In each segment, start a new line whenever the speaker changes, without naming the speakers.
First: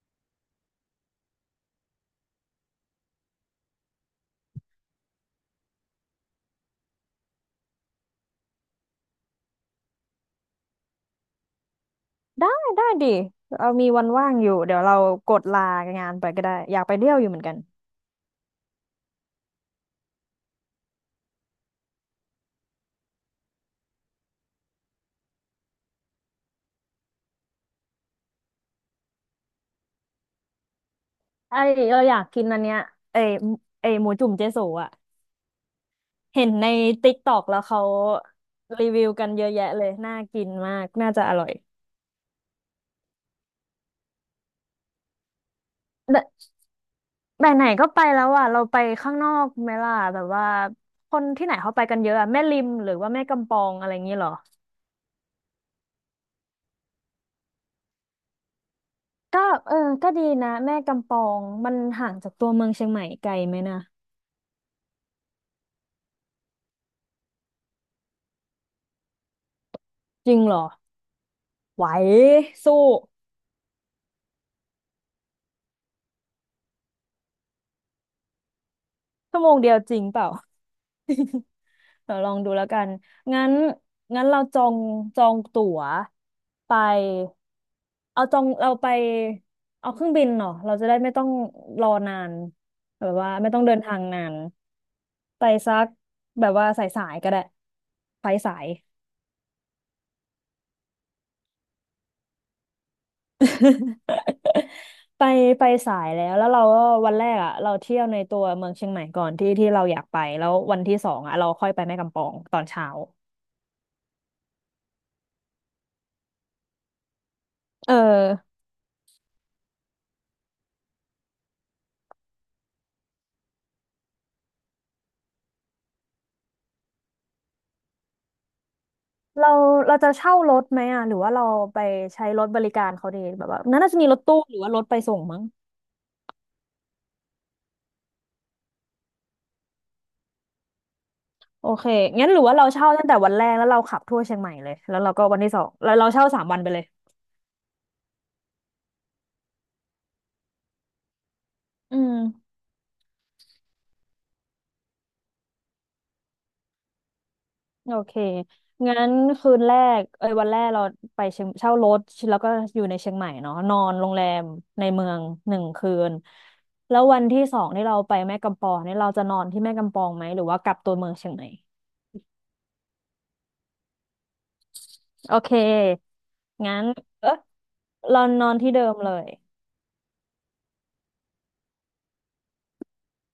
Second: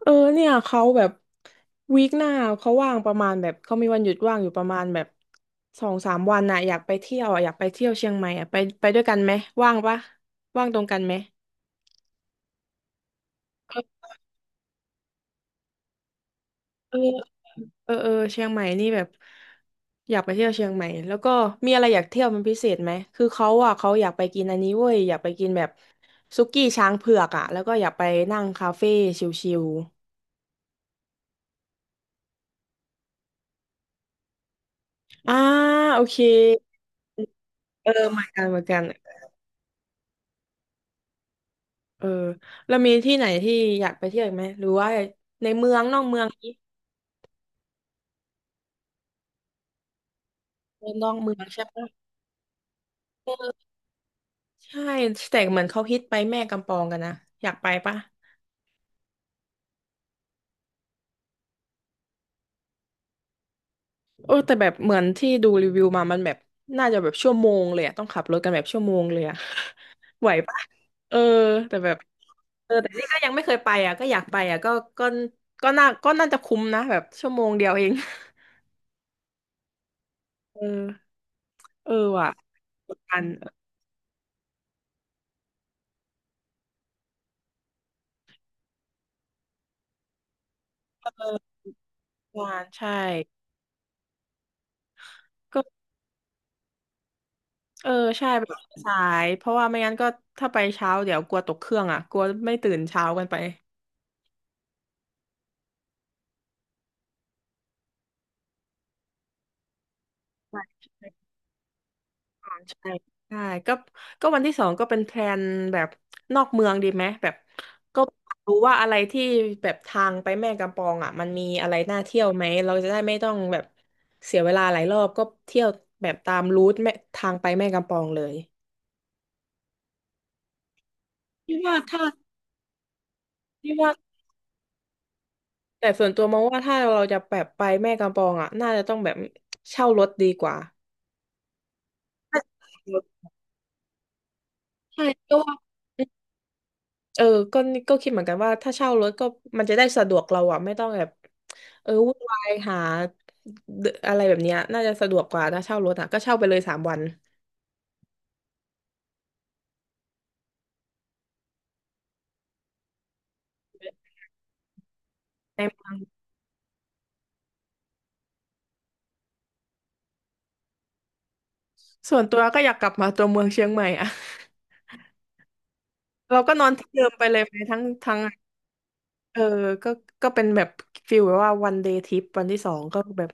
เนี่ยเขาแบบวีคหน้าเขาว่างประมาณแบบเขามีวันหยุดว่างอยู่ประมาณแบบสองสามวันน่ะอยากไปเที่ยวอ่ะอยากไปเที่ยวเชียงใหม่อ่ะไปไปด้วยกันไหมว่างปะว่างตรงกันไหม
ได้ได้ดิเรามีวันว่างอยู่เดี๋ยวเรากดลางานไปก็ได้อยาก
เอ
ไป
อ
เที่ยวอยู่เหมือนกัน
เชียงใหม่นี่แบบอยากไปเที่ยวเชียงใหม่แล้วก็มีอะไรอยากเที่ยวเป็นพิเศษไหมคือเขาอ่ะเขาอยากไปกินอันนี้เว้ยอยากไปกินแบบสุกี้ช้างเผือกอ่ะแล้วก็อยากไปนั่งคาเฟ่ชิล
ไอเราอยากกินอันเนี้ยไอไอยหมูจุ่มเจ๊โสอ่ะ
ๆอ่าโอเค
เห็นในติ๊กตอกแล้วเขา
เออเหมือนกันเหมือนกัน
รีวิวกันเยอะแยะเลยน่ากินมากน่าจะอร่อย
เออแล้วมีที่ไหนที่อยากไปเที่ยวอีกไหมหรือว่าในเมืองนอกเมืองนี้
แต่ไหนไหนก็ไปแล้วอ่ะเราไปข้างนอกไหมล่ะแบบว่า
ในนอ
ค
ก
น
เมือ
ที่
ง
ไหน
ใช่
เขาไป
ปะ
กันเยอะอะแม่ริมหรือว่าแม่กำป
เออ
องอะไรอย่างงี้เหรอ
ใช่แต่เหมือนเขาฮิตไปแม่กำปองกันนะอยากไปปะ
ก็เออก็ดีนะแม่กำปองมันห่างจากตัวเมืองเชียงใหม่ไกลไหมนะ
แต่แบบเหมือนที่ดูรีวิวมามันแบบน่าจะแบบชั่วโมงเลยอะต้องขับรถกันแบบชั่วโมงเลยอะ ไห
จ
ว
ริงเหร
ปะ
อ
เออแต่
ไหว
แบบ
สู้
แต่นี่ก็ยังไม่เคยไปอ่ะก็อยากไปอ่ะก็ก็ก็น่าก็น่าจะคุ้มนะแบบชั่วโมงเดียวเอง
ชั่วโมงเดียวจริงเปล่า
เออเออ
เดี๋ยวล
ว่ะ
องดูแล้วกั
ก
น
ดดัน
งั้นงั้นเราจองจองตั๋วไปเอาจองเราไปเอาเครื่องบินเนาะเราจะได้ไม่ต้อง
อ
รอนาน
กดดันใช่
แบบว่าไม่ต้องเดินทางนานไป
ก็
สักแบบว่าสายสายก็ได้
เออใช่
ไป
ไป
สาย
สายเพราะว่าไม่งั้นก็ถ้าไปเช้าเดี๋ยวกลัวตกเครื่องอ่ะกลัวไม่ตื่นเช้ากันไป
ไปไปสายแล้วแล้วเราก็วันแรกอ่ะเราเที่ยวในตัวเมืองเชียงใหม่ก่อนที่ที่เราอยากไปแล้ว
ใช่
วันที่สอง
ใช่
อ่ะเราค่อยไปแม่กำปอง
ใช
ตอนเช้า
่ใช่ก็ก็วันที่สองก็เป็นแพลนแบบนอกเมืองดีไหมแบบ
เอ
ก็
อ
รู้ว่าอะไรที่แบบทางไปแม่กำปองอ่ะมันมีอะไรน่าเที่ยวไหมเราจะได้ไม่ต้องแบบเสียเวลาหลายรอบก็เที่ยวแบบตามรูทแม่ทางไปแม่กำปองเลย
เราเราจะเช่ารถไหมอ่ะหรือว่าเรา
ที่ว่า
ไป
ถ้า
ใช้รถบริการเขาดีแบบว่า
ที่ว่า
น่าจะมีรถตู้หรือว่ารถไปส่งมั้ง
แต่ส่วนตัวมองว่าถ้าเราจะแบบไปแม่กำปองอ่ะน่าจะต้องแบบเช่ารถดีกว่า
โอเคงั้นหรือว่าเราเช่าตั้งแต่วันแรกแล้วเราขับทั่วเชียงใหม่เลยแล้ว
ใช่
เราก็
ก็
วันที่
ว่า
สองแล้วเราเช่าสามวันไปเลย
เออก็ก็คิดเหมือนกันว่าถ้าเช่ารถก็มันจะได้สะดวกเราอะไม่ต้องแบบ
อื
วุ่
ม
นวายหาเดอะไรแบบเนี้ยน่าจะสะดวกกว่าถ้าเช่ารถอะก็เช่าไปเลยสามวัน
โอเคงั้นคืนแรกเอ้ยวันแรกเราไปเชียงเช่ารถแล้วก็อยู่ในเชียงใหม่เนาะนอนโรงแรมในเมืองหนึ่
ใน
ง
เมื
คื
อง
นแล้ววันที่สองที่เราไปแม่กำปองนี่เราจะนอนที่แม่กำปองไหมหรือว่ากลับตัวเมืองเชียงใหม่
ส่วนตัวก็อยากกลับมาตัวเมืองเชียงใหม่อะ
โอเค
เราก็นอน
งั้น
ที่เดิมไป
เออ
เลยไหมทั้งทั้ง
เรานอนที่เดิมเลย
เออก็ก็เป็นแบบฟิลแบบว่าวันเดย์ทริปวันที่สองก็แบบ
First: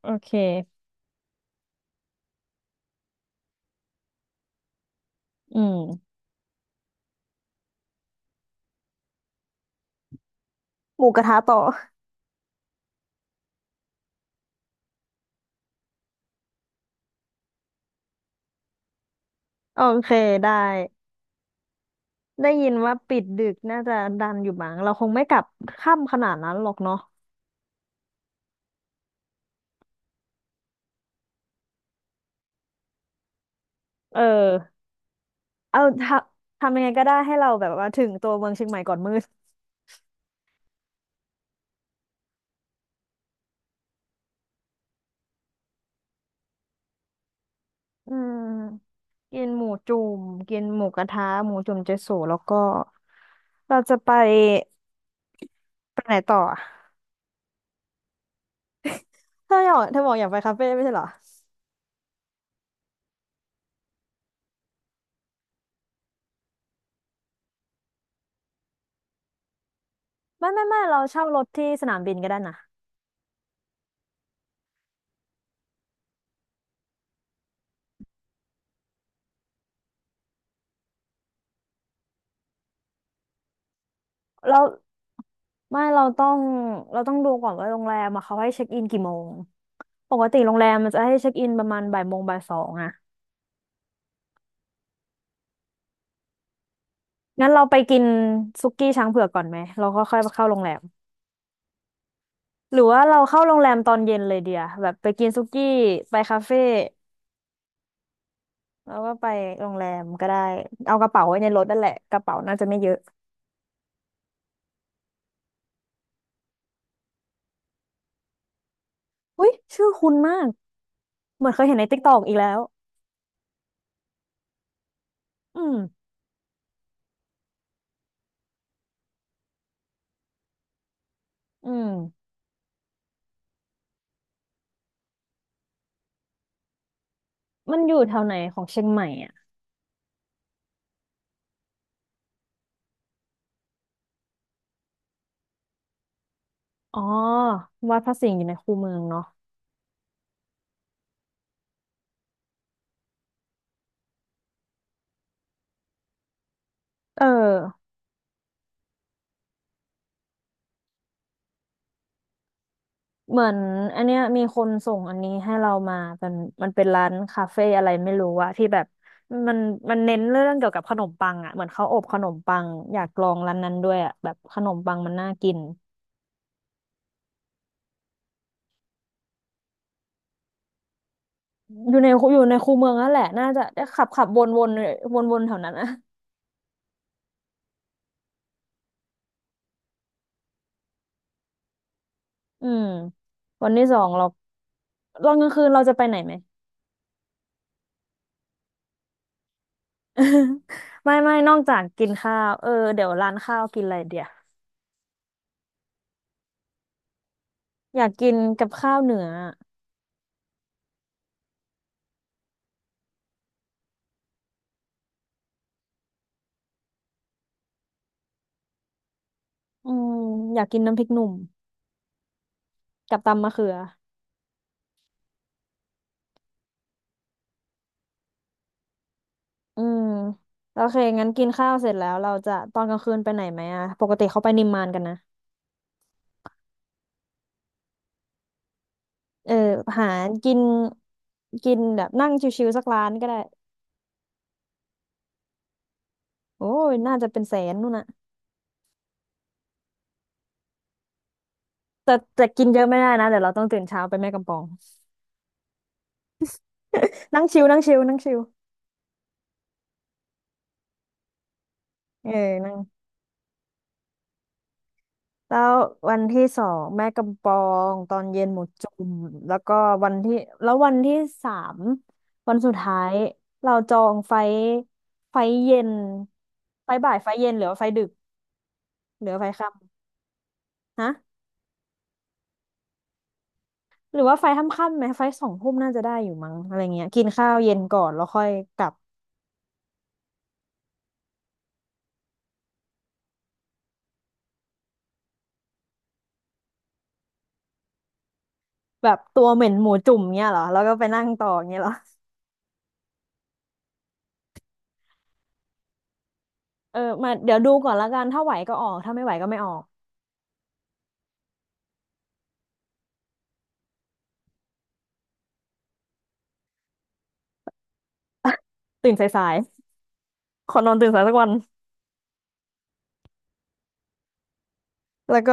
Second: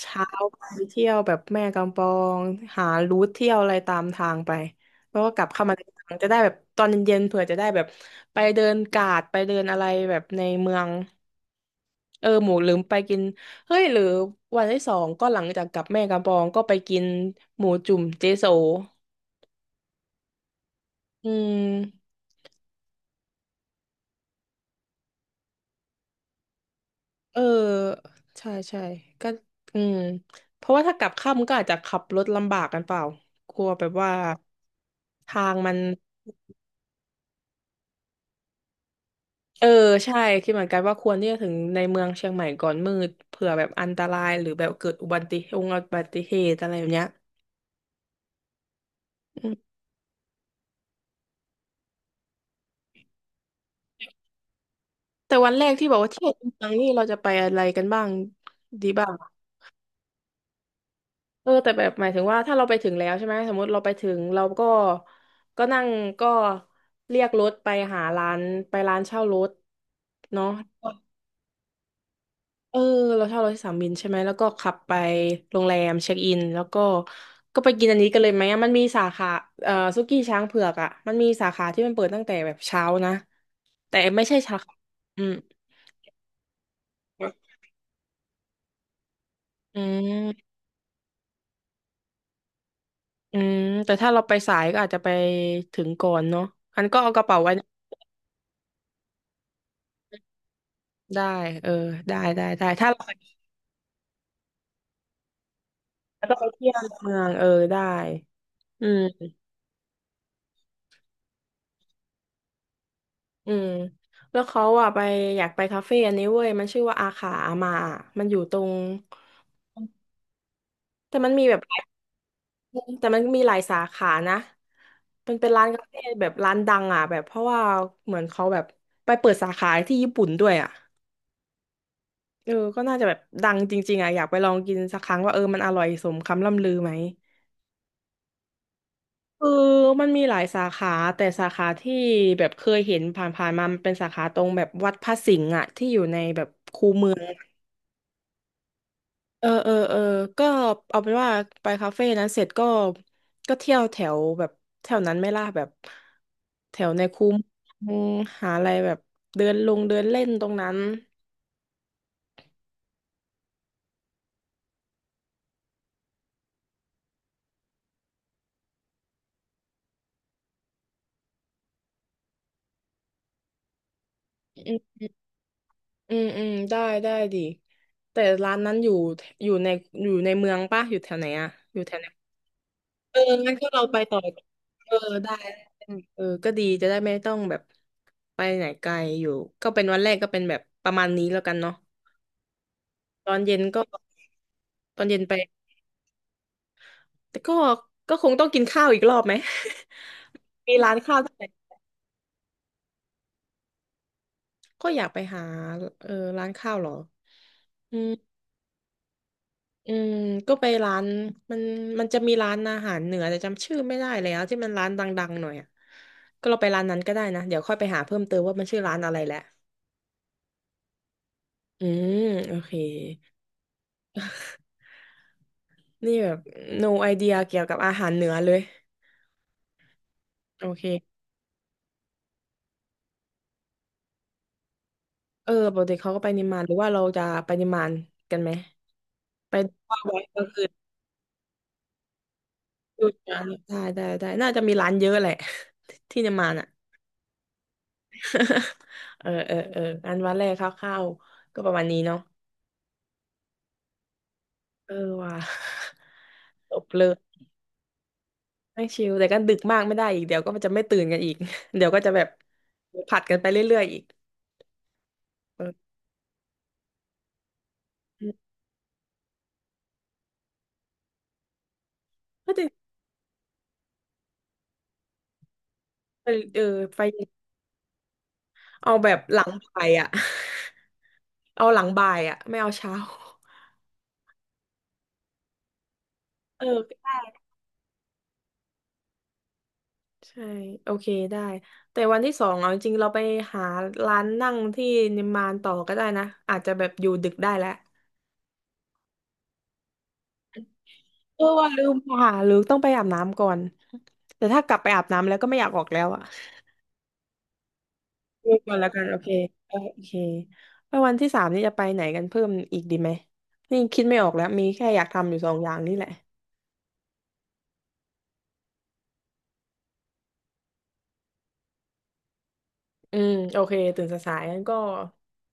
โอ
เช้า
เค
ไปเที่ยวแบบแม่กำปองหารูทเที่ยวอะไรตามทางไปแล้วก็กลับ
อื
เข้ามา
ม
ในเมืองจะได้แบบตอนเย็นๆเผื่อจะได้แบบไปเดินกาดไปเดินอะไรแบบในเมือง
หมูกระทะต่อ
หมูลืมไปกินเฮ้ยหรือวันที่สองก็หลังจากกลับแม่กำปองก็ไปกินหมูจุ่มเจโซ
โอเคได้
อืม
ได้ยินว่าปิดดึกน่าจะดันอยู่มั้งเราคงไม่กลับค่ำขนาดนั้นหรอกเนาะ
เออใช่ใช่ก็อืมเพราะว่าถ้ากลับค่ำก็อาจจะขับรถลำบากกันเปล่ากลัวแบบว่า
เออ
ทางมัน
เอาทำทำยังไงก็ได้ให้เราแบบว่าถึงตัวเมืองเชียงใหม่ก่อนมืด
เออใช่คิดเหมือนกันว่าควรที่จะถึงในเมืองเชียงใหม่ก่อนมืดเผื่อแบบอันตรายหรือแบบเกิดอุบัติเหตุอุบัติเหตุอะไรแบบเนี้ย
อืมกิ
อื
นหมู
ม
จุ่มกินหมูกระทะหมูจุ่มเจโสแล้วก็เราจะไป
แต่วันแรกที่บอ
ไป
กว่า
ไหน
เที่ยว
ต่อ
เม
อะ
ืองนี่เราจะไปอะไรกันบ้างดีบ้าง
เธออยากเธอบอกอยากไปคาเฟ่ไม่ใช่เหรอ
แต่แบบหมายถึงว่าถ้าเราไปถึงแล้วใช่ไหมสมมติเราไปถึงเราก็ก็นั่งก็เรียกรถไปหาร้านไปร้านเช่ารถเนาะ
ไม่ไม่ไม่เราเช่ารถที่สนามบินก็ได้นะ
เออเราเช่ารถที่สนามบินใช่ไหมแล้วก็ขับไปโรงแรมเช็คอินแล้วก็ก็ไปกินอันนี้กันเลยไหมอะมันมีสาขาสุกี้ช้างเผือกอ่ะมันมีสาขาที่มันเปิดตั้งแต่แบบเช้านะแต่ไม่ใช่สา
เรา
ขาอืม
ไม่เราต้องดูก่อนว่าโรงแรมอะเขาให้เช็คอินกี่โมง
อื
ปกติ
ม
โรงแรมมันจะให้เช็คอินประมาณบ่ายโมงบ่ายสองอะ
อืมแต่ถ้าเราไปสายก็อาจจะไปถึงก่อนเนาะอันก็เอากระเป๋า
งั้
ไว้
นเราไปกินสุกี้ช้างเผือกก่อนไหมเราก็ค่อยเข้าโรงแรม
ได้เออได้ได้ได้
หรือ
ถ้าเรา
ว่าเรา
ไป
เข้าโรงแรมตอนเย็นเลยเดียแบบไปกินสุกี้ไป
แล้วก็
คา
ไป
เฟ่
เที่ยวในเมืองเออได้อื
แล้วก็ไป
ม
โรงแรมก็ได้เอากระเป๋าไว้ในรถนั่นแหละกระเป๋าน่าจะไม่เยอะ
อืมแล้วเขาอ่ะไปอยากไปคาเฟ่อันนี้เว้ยมันชื่อว่าอาขาอามาอะมันอยู่ตรง
อุ้ยชื่อคุ้นมาก
แต่มันมี
เหมือน
แบ
เค
บ
ย
ห
เห็
ลา
น
ย
ในติ๊กตอกอีกแล้ว
แต่มันมีหลายสาขานะมันเป็นร้า
อื
น
ม
คาเฟ่แบบร้านดังอ่ะแบบเพราะว่าเหมือนเขาแบบไปเปิดสาขาที่ญี่ปุ่นด้วยอ่ะ
อืม
ก็น่าจะแบบดังจริงๆอ่ะอยากไปลองกินสักครั้งว่าเออมันอร่อยสมคำล่ำลือไหม
มันอยู่แถวไหนของเชียงใหม่อ่ะ
คือมันมีหลายสาขาแต่สาขาที่แบบเคยเห็นผ่านๆมามันเป็นสาขาตรงแบบวัดพระสิงห์อะที่อยู่ในแบบคู
อ๋อ
เมืองอะ
วัดพระสิงห์อยู่ในคูเมืองเนาะ
เออเออเออก็เอาเป็นว่าไปคาเฟ่นั้นเสร็จก็ก็เที่ยวแถวแบบแถวนั้นไหม่ล่ะแบบแถวใน
เอ
คู
อ
เมืองหาอะไรแบบเดินลงเดินเล่นตรงนั้น
เหมือนอันเนี้ยมีคนส่งอันนี้ให้เรามาเป็นมันเป็นร้านคาเฟ่อะไรไม่รู้อะที่แบบมันมันเน้นเรื่องเกี่ยวกับขนมปังอะเหมือนเขาอบขนมปังอยากลองร้านนั้นด้วยอะแบบขนม
อื
ปั
ม
งมันน่ากิน
อืมอืมได้ได้ดิแต่ร้านนั้นอยู่อยู่ในอยู่ในเมืองป่ะอยู่แถวไหนอะอยู่แถ
อ
ว
ยู่
ไหน
ในอยู่ในคูเมืองนั่น
เอ
แห
อ
ละน่า
งั้น
จะ
ก็เรา
ได้
ไป
ขับ
ต่อ
ขับวนวน
เออ
วน
ได้
วนๆแถวนั้นนะ
เออก็ดีจะได้ไม่ต้องแบบไปไหนไกลอยู่ก็เป็นวันแรกก็เป็นแบบประมาณนี้แล้วกันเนาะ
อืม
ตอนเย็น
วัน
ก็
ที่สองเรา
ตอนเย็น
ต
ไป
อนกลางคืนเราจะไปไหนไหม
แต่ก็ก็คงต้องกินข้าวอีกรอบไหม มีร้าน
ไม่
ข้าวที่
ไม่
ไหน
นอกจากกินข้าวเออเดี๋ยวร้านข้าวกินอะไรเดี๋ยว
ก็อยากไปหาเออร้านข้าวเหรออื
อยา
ม
กกินกับข้าวเหนืออะ
อืมก็ไปร้านมันมันจะมีร้านอาหารเหนือแต่จำชื่อไม่ได้แล้วที่มันร้านดังๆหน่อยอะก็เราไปร้านนั้นก็ได้นะเดี๋ยวค่อยไปหาเพิ่มเติมว่ามันชื่อร้านอะไรแหละ
อืมอยากกินน้ำพริกหนุ่ม
อืมโอเค
กับตำมะเขือ
นี่แบบ no idea เกี่ยวกับอาหารเหนือเลย
อืม
โอ
โอ
เค
เคงั้นกินข้าวเสร็จแล้วเราจะตอนกลางคืนไปไหนไหมอะปกติเขาไปนิมมานกันนะ
เออปกติเขาก็ไปนิมมานหรือว่าเราจะไปนิมมานกันไหม
เอ
ไป
อ
ว่าง
หา
ไว้ก็
กิ
คื
น
อ
กินแบบนั่งชิวๆสัก
ดู
ร้านก็ได้
ร้านได้น่าจะมีร้านเยอะแหละ ที่นิมมาน
โอ้
อ่ะ
ยน่าจะเป็นแสนนู่นน่ะ
เอออันวันแรกคร่าวๆก็ประมาณนี้
แต่
เนาะ
แต่กินเยอะไม่ได้นะเดี๋ยวเราต้องตื่นเช้าไปแม่กำปอง
เออว่ะ จบเลย
นั่งชิวนั่งชิวนั่งชิว
ไม่ชิลแต่ก็ดึกมากไม่ได้อีกเดี๋ยวก็จะไม่ตื่นกันอีก เดี๋ยวก็จะแบ
เอ
บ
อนั่ง
ผัดกันไปเรื่อยๆอีก
แล้ว
เออ
วันที่สองแม่กำปองตอนเย็นหมูจุ่มแล้วก็วันที่แล้ววันที่สาม
ก็
วัน
จะ
สุดท้ายเราจองไฟเย็น
เออ
ไฟ
ไฟ
บ่ายไฟเย็นหรือว่าไฟดึก
เอาแบบ
หรือ
หลั
ว่าไฟ
ง
ทค่
บ่ายอ่ะ
ำฮะ
เอาหลังบ่ายอ่ะไม่เอาเช้า
หรือว่าไฟทค่ำๆไหมไฟสองทุ่มน่าจะได้อยู่มั้ง
เออ
อะไรเงี้ยกิน
ได้
ข้าวเย็นก่อนแล้วค่อยกลับ
ใช่โอเคได้แต่วันที่สองเอาจริงๆเราไปหาร้านนั่งที่นิมมานต่อก็ได้นะอาจจะแบบอยู่ดึกได้แล้ว
แบบตัวเหม็นหมูจุ่มเงี้ยเหรอแล้วก็ไปนั่ง
เออ
ต่อ
ว่า
เงี้ย
ลื
เหรอ
มไปหาหรือต้องไปอาบน้ำก่อนแต่ถ้ากลับไปอาบน้ำแล้วก็ไม่อยากออกแล้วอ่ะ
เออมาเดี๋ยวดูก่อนละกันถ้า
ดู
ไหว
ก่
ก็
อน
อ
แล้
อ
ว
ก
กัน
ถ้า
โอ
ไม่
เค
ไหวก็ไม่อ
เอ
อ
อ
ก
โอเคแล้ววันที่สามนี่จะไปไหนกันเพิ่มอีกดีไหมนี่คิดไม่ออกแล้วมีแค่อยากทำอยู่สองอย่างนี่แหละ
ตื่นสายๆขอนอนตื่นสายสักวัน
อืมโอเคตื่นสายๆงั้นก็
แล้วก็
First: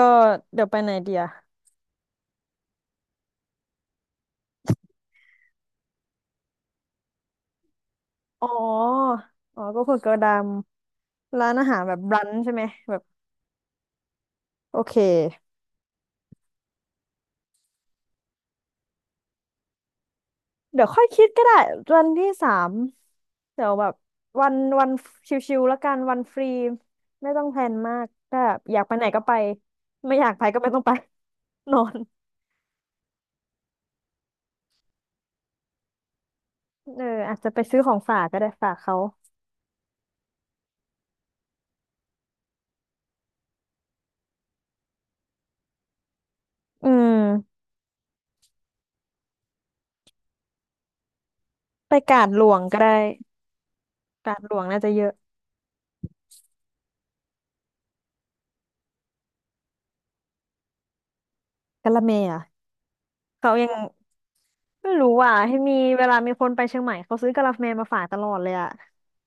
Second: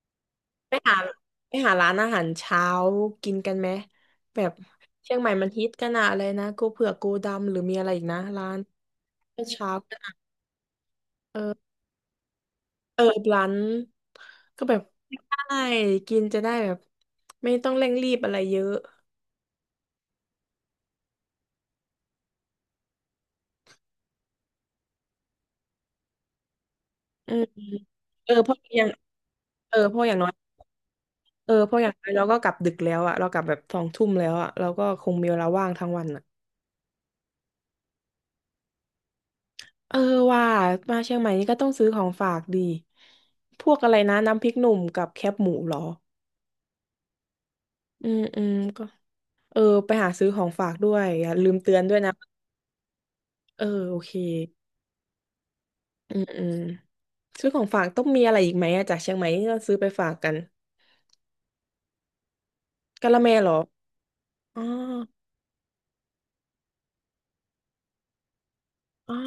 เดี๋ยว
ไป
ไปไหน
หา
เดีย
ไปหาร้านอาหารเช้ากินกันไหมแบบเชียงใหม่มันฮิตกันอะอะไรนะกูเผือกกูดำหรือมีอะไรอีกนะ
อ๋
ร้า
อ
น
อ๋อ
เช้า
ก็คื
กั
อ
น
ก
อะ
ระดามร้าน
เออ
อาหารแบบรันช์ใช่ไหมแบ
เอ
บ
อร้านก็แบ
โอ
บ
เค
ได้กินจะได้แบบไม่ต้องเร่งรีบอะไรเยอะ
เดี๋ยวค่อยคิดก็ได้วันที่สามเดี๋ยวแบบวันวันชิวๆแล้วกันวันฟรีไม่
อื
ต้
ม
องแพลนมาก
เออ
ถ้า
เพ
แบ
ราะ
บอ
อ
ยาก
ย่าง
ไปไหนก็ไป
เออเพราะอ
ไม่
ย่าง
อ
น้อ
ยา
ย
กไปก็ไม่ต้องไป
เออเพ
นอ
ราะอย่าง
น
น้อยเราก็กลับดึกแล้วอะเรากลับแบบสองทุ่มแล้วอะเราก็คงมีเวลาว่างทั้งวันอะ
เอออาจจะไปซื้อของฝากก็ได้ฝากเขา
เออว่ามาเชียงใหม่นี่ก็ต้องซื้อของฝากดีพวกอะไรนะน้ำพริกหนุ่มกับแคบหมูเหรอ
อืม
อืมอืมก็เออไปหาซื้อของฝากด้วยอย่าลืมเตือนด้
ไป
วยนะ
กาดหลวงก็ได้
เออโอเค
กาดหลวงน่าจะเยอะ
อืมอืมซื้อของฝากต้องมีอะไรอีกไหมอะจากเชียงใหม่ที่เราซื้อไปฝากกัน
กะละแมอ่ะ
กะละแมเหร
เขา
อ
ยัง
อ๋อ
ไม่รู้อ่ะให้มีเวลามีคนไปเชียงใหม่เขาซื้อกะละแมมาฝากตลอดเลยอ่ะ
อ่า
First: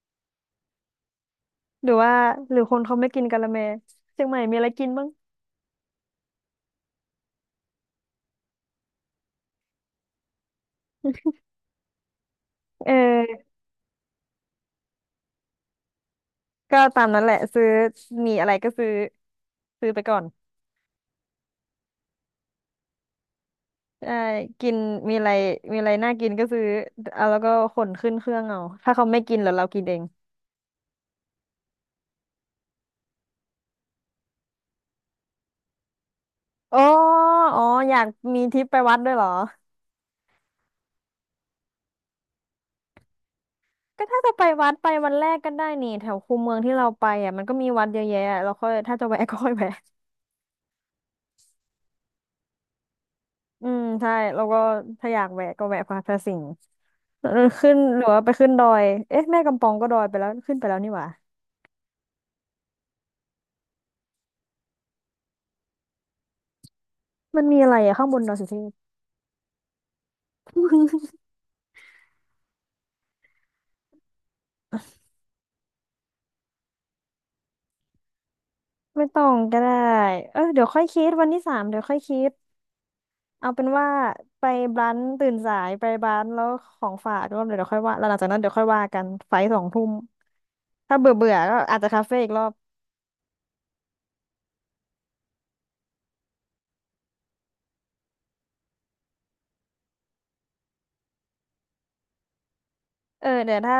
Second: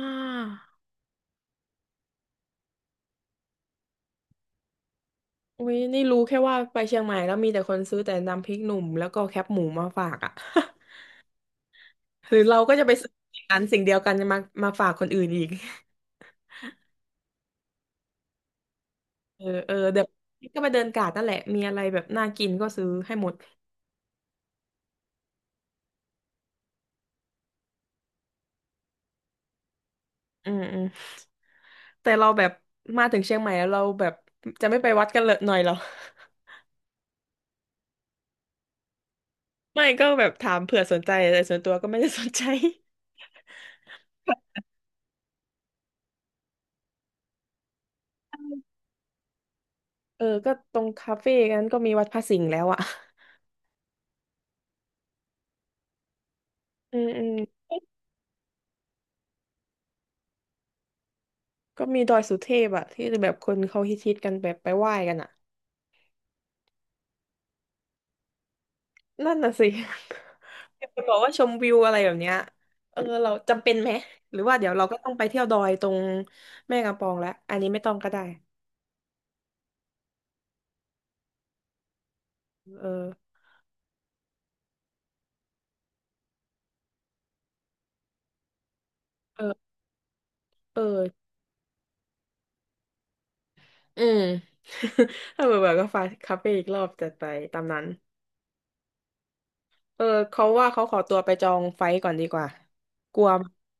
หรือว่าหรือคนเขาไม่กินกะละแมเชียงใหม่มีอะไรกินบ้าง
อุ้ยนี่รู้แค่ว่าไปเชียงใหม่แล้วมีแต่คนซื้อแต่น้ำพริกหนุ่มแล้วก็แคปหมูมาฝากอะ หรือเราก็จะ
เอ
ไปซื้อ
อ
อันสิ่งเดียวกันจะมาฝากคนอื่นอีก
ก็ตามนั้นแหละซื้อมีอะไรก็ซื้อ
เออเออ
ซื้อไป
เดี๋ยว
ก่อน
ก็ไปเดินกาดนั่นแหละมีอะไรแบบน่ากินก็ซื้อให้หมด
ใช่กินมีอะไรมีอะไรน่ากินก็ซื้อเอาแล้วก็ขนขึ้นเครื่องเอาถ้าเขาไม่กินแล้วเรากินเอง
อืมอืม แต่เราแบบมาถึงเชียงใหม่แล้วเราแบบจะไม่ไปวัดกันเลยหน่อยเหรอ
อ๋ออ๋ออยากมีทริปไปวัดด้วยเหรอ
ไม่ก็แบบถามเผื่อสนใจแต่ส่วนตัวก็ไม่ได้สนใจ
ก็ถ้าจะไปวัดไปวันแรกก็ได้นี่แถวคูเมืองที่เราไปอ่ะมันก็มีวัดเยอะแยะเราค่อยถ้าจะแวะ ก็ค่อยแวะ
เออก็ตรงคาเฟ่นั้นก็มีวัดพระสิงห์แล้วอ่ะ
อืมใช่แล้วก็ถ้าอยากแวะก็แวะพาพระสิงห์
อืมอื
เออ
ม
ขึ้นหรือว่าไปขึ้นดอยเอ๊ะแม่กำปองก็ดอยไปแล้วขึ้นไปแล้วนี่หว่า
ก็มีดอยสุเทพอ่ะที่แบบคนเขาฮิตๆกันแบบไปไหว้กันอ่ะ
มันมีอะไรอะข้างบนดอยสุเทพ
นั่นน่ะสิ มีคนบอก ว่าชมวิวอะไรแบบเนี้ยเออเราจำเป็นไหมหรือว่าเดี๋ยวเราก็ต้องไปเที่ยวดอยตรงแม่กำปองแล้วอันนี้ไม่ต้องก็ได้
ไม่ต้องก็ได้เออเดี๋ยวค่อยคิดวันที่สามเดี๋ยวค่อยคิด
เออ
เอาเป็นว่าไปบ้านตื่นสายไปบ้านแล้วของฝากด้ยเดี๋ยวค่อยว่าแล้วหลังจากนั้นเดี๋ยวค่อยว่ากันไฟ
เอ
สอง
อ
ทุ่ม
เอ
ถ้า
อ
เบื่อเบื่อก็อาจจะคาเฟ่อีกรอบ
อืม ถ้าเบื่อเบื่อก็ฟาคาเฟ่อีกรอบจัดไปตามนั้น เออ เขาว่าเขาขอตัวไปจองไฟท์ก่อนดีกว่ากลั
เอ
ว
อเดี๋ยวถ้า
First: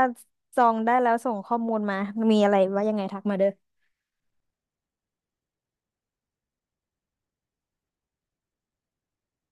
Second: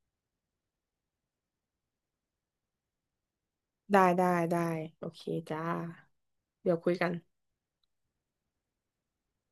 จองได้แล้วส่งข้อมูลมามีอะไรว่ายังไงทักมาเด้อ
ได้ได้ได้ โอเคจ้า เดี๋ยวคุยกัน